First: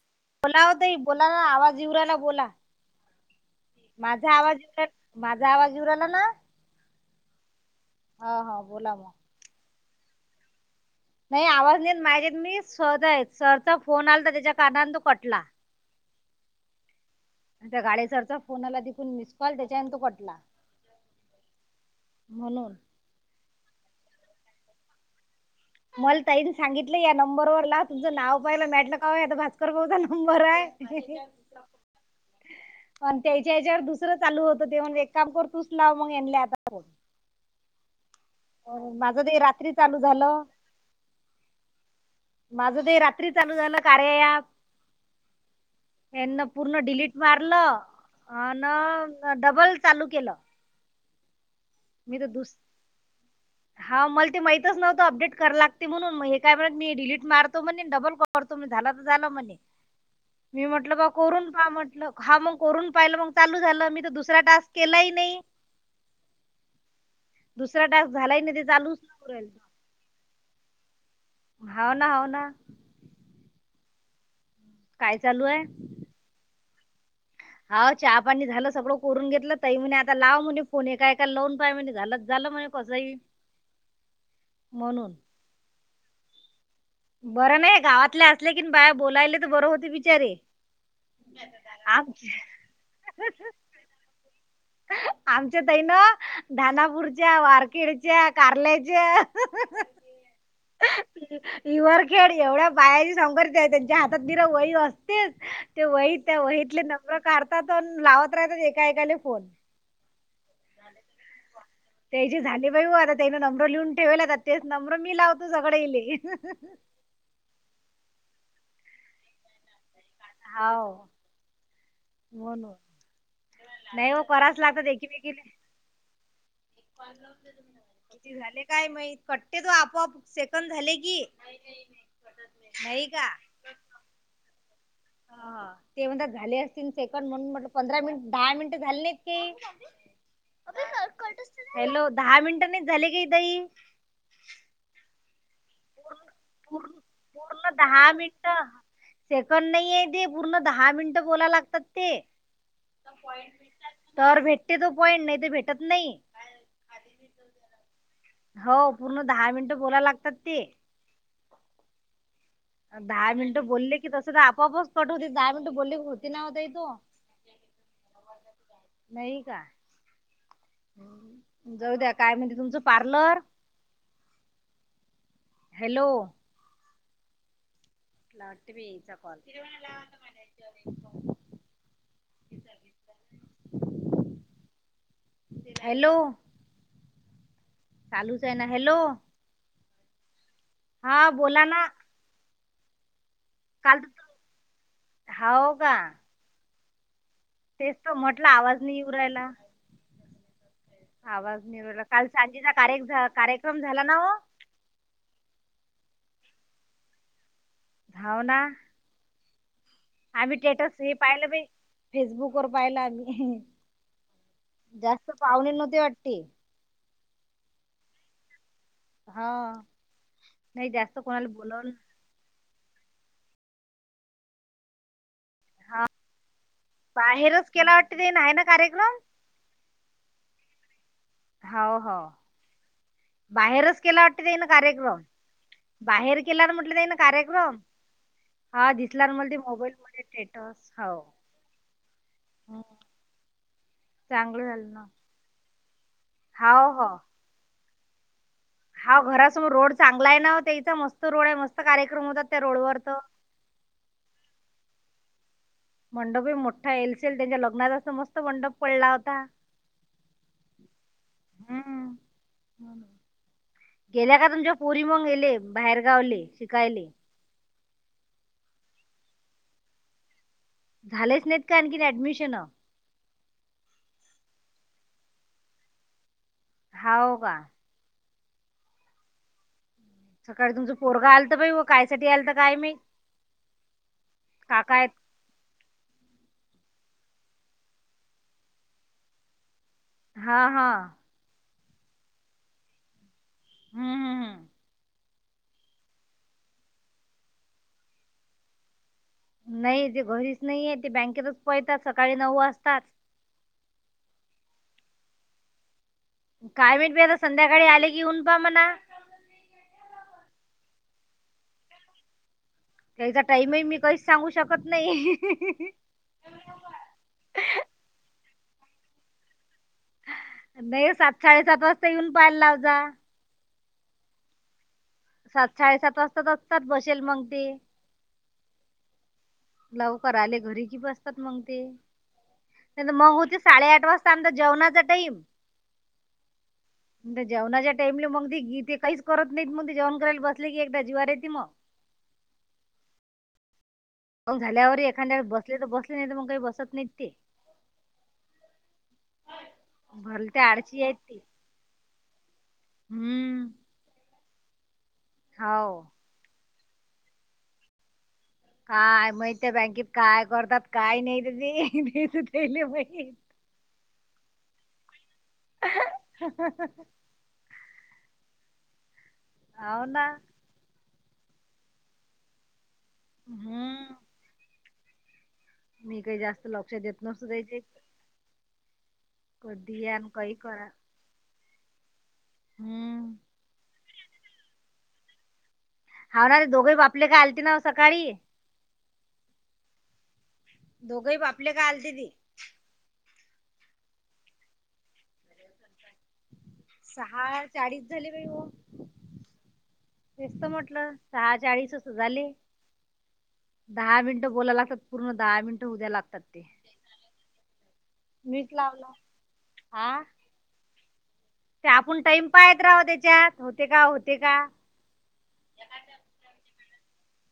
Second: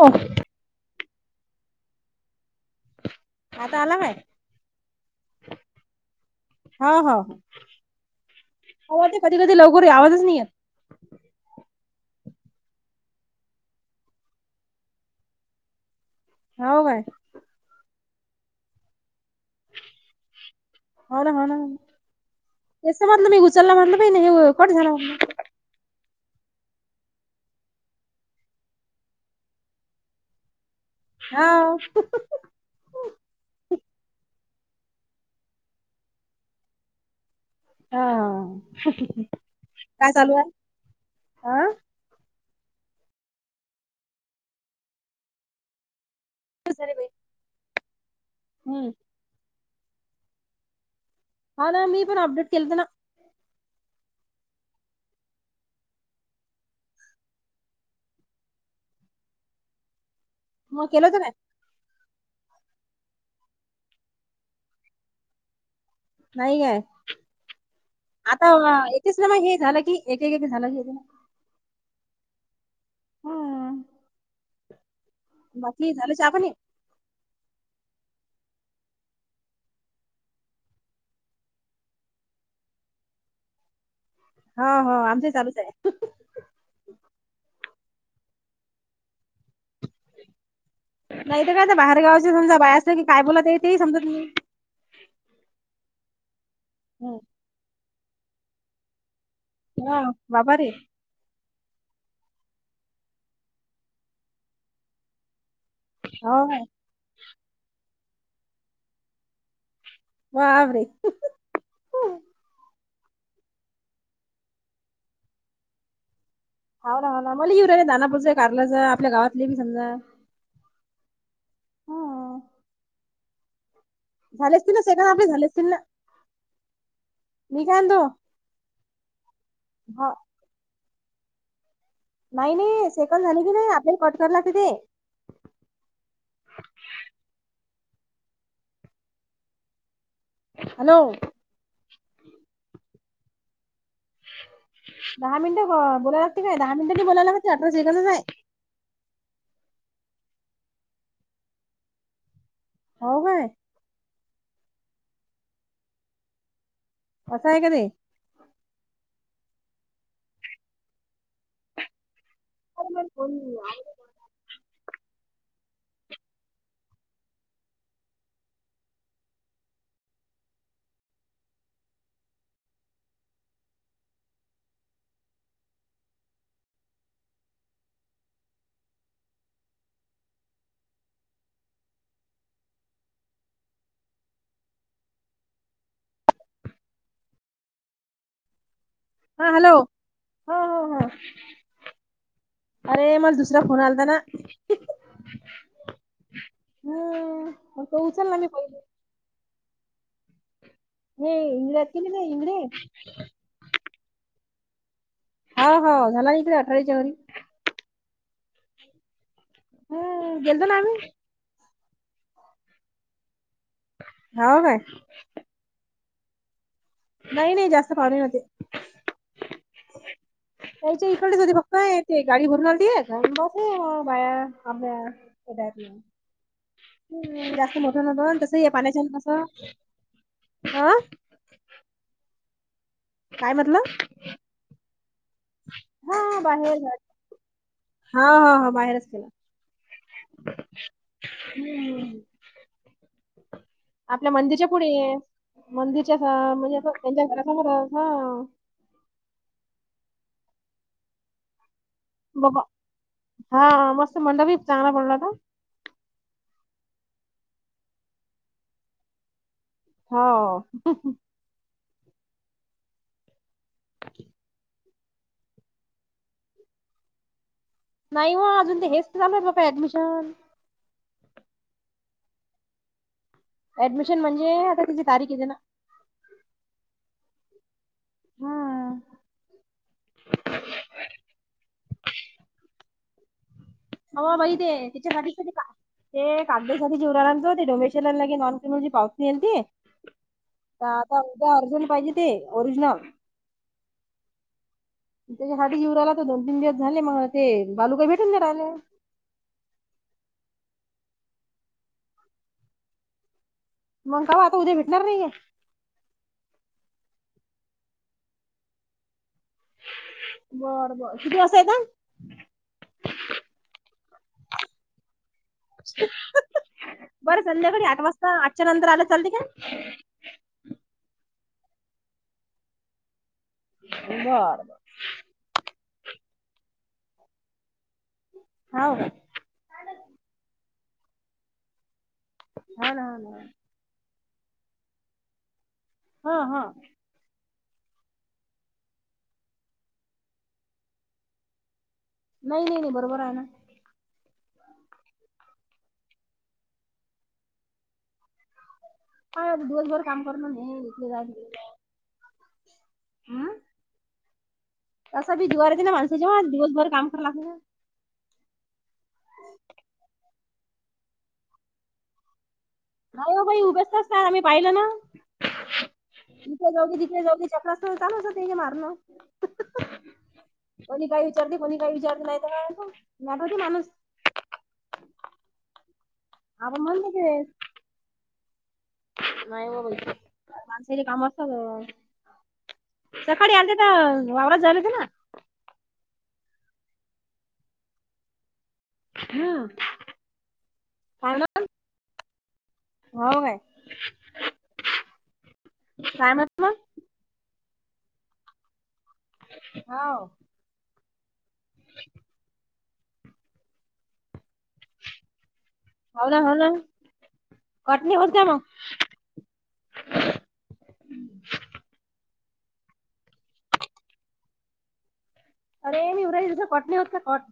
हो बोला होतय बोला ना आवाज इवराायला बोला आता आला काय माझा आवाज उ माझा आवाज उराला ना हो हो हा हा बोला आवाज म कधी कधी आवाजच नाही नाही आवाज नाही माहिजे मी स सरचा फोन आला तर त्याच्या कारनाने तो कटला हो काय त्या गाडीसरचा फोनालाून मि हो ना हो ना म्हणून तस म्हधलं मी उचलला म्हटलं हे कोठ झाणार मला ताईने सांगितलं या नंबरवरर लाव तुमचं नाव पहायला मेटलं का आता भास्कर भाऊचा नंबर आहे हो आणि त्याच्या याच्यावर दुसरं चालू होत देऊन एक काम कर तूच लाव मग येन आता हा अ माझं ते रात्री चालू काय झालं आहे हा माझं ते रात्री चालू झालं कार्याया त्यांना पूर्ण डिलीट मारलं अ हम्म डबल चालू केलं हा ना मी पण तर अपडेट दुस केलंत ना हा मला ते माहितच नवतं अपडेट करा लागते म्हणून हे काय म्हणत मी डिलीट मारतो म्हण डबल करतो झाला तर झालं म्हणे मी मग म्हंटलं केलं बा होतं काय करून पा म्हटलं हा मग करून पाहिलं मग चालू झालं मी तर दुसरा टास्क केलाही नाही नाही काय दुसरा टास्क झालाही आता नाही ते चालूच येेतेच ना नाही म राहिलं. हे झालं की एक झालंेत ना होव ना हो ना हा काय चालू बाकी झाल चापणी? हा चहा पाणी झाल सगळ करून घेतल तही म्हणे आता लावा म्हणे फोन एका एका लोन पाय म्हणे झालत झाल. म्हज कजही हो हो आमच चालूच ये. गावातले असल्या किन बाय बोलायले तर बर होते बिचारे नाही तर काय, आ बाहेर गावाचे आमच्या समजा बाया असलं की काय बोलयाचाये ते यी समजत नही. आमच्या तई ना हम्म. धानापूरच्या, वारकेडच्या, कारल्याच्या ह बाबा रे! इ्हर खेळ एवढ्या बायाची संकर्ती आहे त्यांच्या हातात धर वयी असतीच. ते वही हो त्या काय वहीतले नंबर काढतात न लावत राहतात एका एकाले फोन. वावरे त्याची झाली बाई हो आता त्यान नम्र लिहून ठेवेले तेच नम्र मी लावतो सगडेइले. हा ना हो ना मला येऊ रा नाही नानापूर कारला जा आपल्या गावातले बी समजा हाव हं. होन, नाही हो झाले कराच असतील ना लागत सेकंद आपले झाले एकीमेकीले. असतील ना. मी काय म्हणतो ती झाले. काय मा कट्टते तो हा आपोआप सेकंद झाले की. नाही, नाही सेकन झाली कि ते आपल्या कट करा लागता ते. ते म्हणतात झाले असतील सेकंड म्हणून म्हटल पंधरा मिनिट दहा मिनिट झाले नाहीत की हॅलो हॅलो दहा मिनिटांनीच झाले का दई. दहा मिनट? बोलायलागते काय दहा पूर्ण मिनिट बोलायला लागते पूर्ण [unintelligible] सगतच दहा आहे. मिनिटं सेकंड नाहीये पूर्ण दहा मिनट बोला लागतात ते. हो काय? तर भेटते तो पॉईंट नायी ते भेटत नायी असाये का ते? हव पूर्ण दहा मिनिटं बोलाय लागतात ते. दहा मिनिटं बोलले की तस तर आपाआपच कटव दहा मिनटं बोलली होती ना वो ताई तो? नाही काय? जाऊ द्या काय म्हणते तुमच पार्लर? हॅलो ट बी चा कॉल. हॅलो. चालूच ये ना. हॅलो हा हॅलो हा बोला ना. अरे मला दुसरा फोन काल आलता ना. तर हम- तेचतो मटला आवाज नायी येऊरायला हे आवाज इंगळे आहेत की निवला नाही काल ते इंगळे? सांजेचा कार्यक्रम झाला ना वो. हो हो झाला इकडे अठराच्यावारी. हाव ना. हं. आम्ही गेलतो ना स्टेटस हे पाहिले बई. फेसबुक वर पाहिला आम्ही, हो काय? जास्त पाहुणे नव्हती वाट टी नाही नाही जास्त पाणे नवते. हा. नाही त्यायच्या जास्त इकडडेच कोणाला होती फक्त बोलवलं नायी ते गाडी भरून आलीती बस बाया आब्या बाहेरच जास्त केला मोठ वाटते ते नवत आहे तस ना हे पाण्याचा कार्यक्रम न कस अ हो हो काय म्हटलं बाहेरच केला वाटत त्याइन कार्यक्रम. बाहेर केलावर म्हटलं त्याईन कार्यक्रम. हा हा बाहेरच केला दिसला न मले ते मोबाईल मध्ये स्टेटस हो. हम्म हुं. आपल्या मंदिच्या पुढे. मंदिच्या हा म्हणजे असं हाव हो त्यांच्या घरा समोरच हा. हाव घरासमोर रोड चांगला आहे ना त्याइचा मस्त रोड आहे मस्त मस्त कार्यक्रम होतात बघ त्या रोड वर त. हा मस्त मंडपही चांगला पडला होता मंडपही मोठा येईलशे त्यांच्या लग्नात असा मस्त मंडप पडला होता. हो. हम्म गेल्या का तुमच्या पोरी मग येले बाहेरगावले शिकायले. नाही वा अजून ते हेच झालय त्याच ऍडमिशन. झालेच नाहीत का आणखीन ऍडमिशन. ऍडमिशन म्हणजे आता त्याची तारीख येते ना. हाव का? हममंम.. सकाळी तुमचं पोरग आलत बाई व कायसाठी आलत काय माहित. अव बाई ते तिच्यासाठी का ते. [unintelligible] हा त हा आता उद्या अर्जंट पाहिजे ते ओरिजनल. हम्म हम्म हम्म.. त्याच्या साठी येऊ राहिला तो दोन तीन दिवस झाले म ते बालू काही भेटून नाही राहिले. नाही ते घरीच नाहीयेत ते बँकेतच पळतात सकाळी नऊ वाजताच. मंग का हो आता उद्या भेटणार नाहीये. काय माहित बाई आता संध्याकाळी आले की यून पहा म्हणा. बर बर कीती वाजता येतान. त्याइचा टाईमही मी कहीच सांगू शकत नाही. बरं संध्याकाळी आठ वाजता आठच्या नंतर आलं चालते काय. नाही सात साडेसात वाजता येऊन पहायला लाव जा. बर बर. सात साडेसात वाजता त असतात बशेल मग ते. हाव. लवकर आले घरी की बसतात मग ते हा ना नाहीत हा मग ना होते साडेआठ वाज त्यांनचा जेवणाचा टाईम. हा हा जेवणाच्या टाइमला मग ते इथे काहीच करत नाहीत मग ते जेवण करायला बसले की एकदा जीवार येते मग. नाही नाही बरोबर आहे ना. मग झाल्यावर एखाद्या वेळ बसले तर बसले नाही तर मग काही बसत नाहीत ते. दिवसभर काम करून पिके जाय तिकड जाय हं? हमम.. तसा बी जीवावर येते ना माणसाच्या दिवसभर काम करा लागते ना. काय माहित त्या बँकेत काय करतात काय नाही त ते. त्याले माहित हो ना बाई उभेच असतात आम्ही पाहिलं ना. इथे जाऊकी तिथे जाऊ की चक्रा असन चालू असता त्याचं मारण. हावना. तरी बी कोणी काही विचारले नाही तर हम्म मी काही जास्त आपण लक्ष म्हणतो देत ते नसू द्यायचे. नाही हो बाई कधी या न काही करा. माणसाचे काम असतात. हम्म सकाळी आलते तर वावरात जायत होते ना. हावणारे दोघही बापले काय आलते ना व सकाळी. हम्म दोघही काय म्हणत बापलेक आलते ती. हो काय काय म्हटलं? सहा चाळीस झाले बाई हो हो तेचत म्हटलं. सहा चाळीस त झाले दहा मिनिटं बोलायला लागतात पूर्ण दहा मिनि ट उद्या लागता ते. कोणी उरते मग. मीच लावला हा ते आपण टाइम पाहत राहो त्याच्यात होते का होते का, अरे मी उद्या कॅटनीवरच्या कॅट.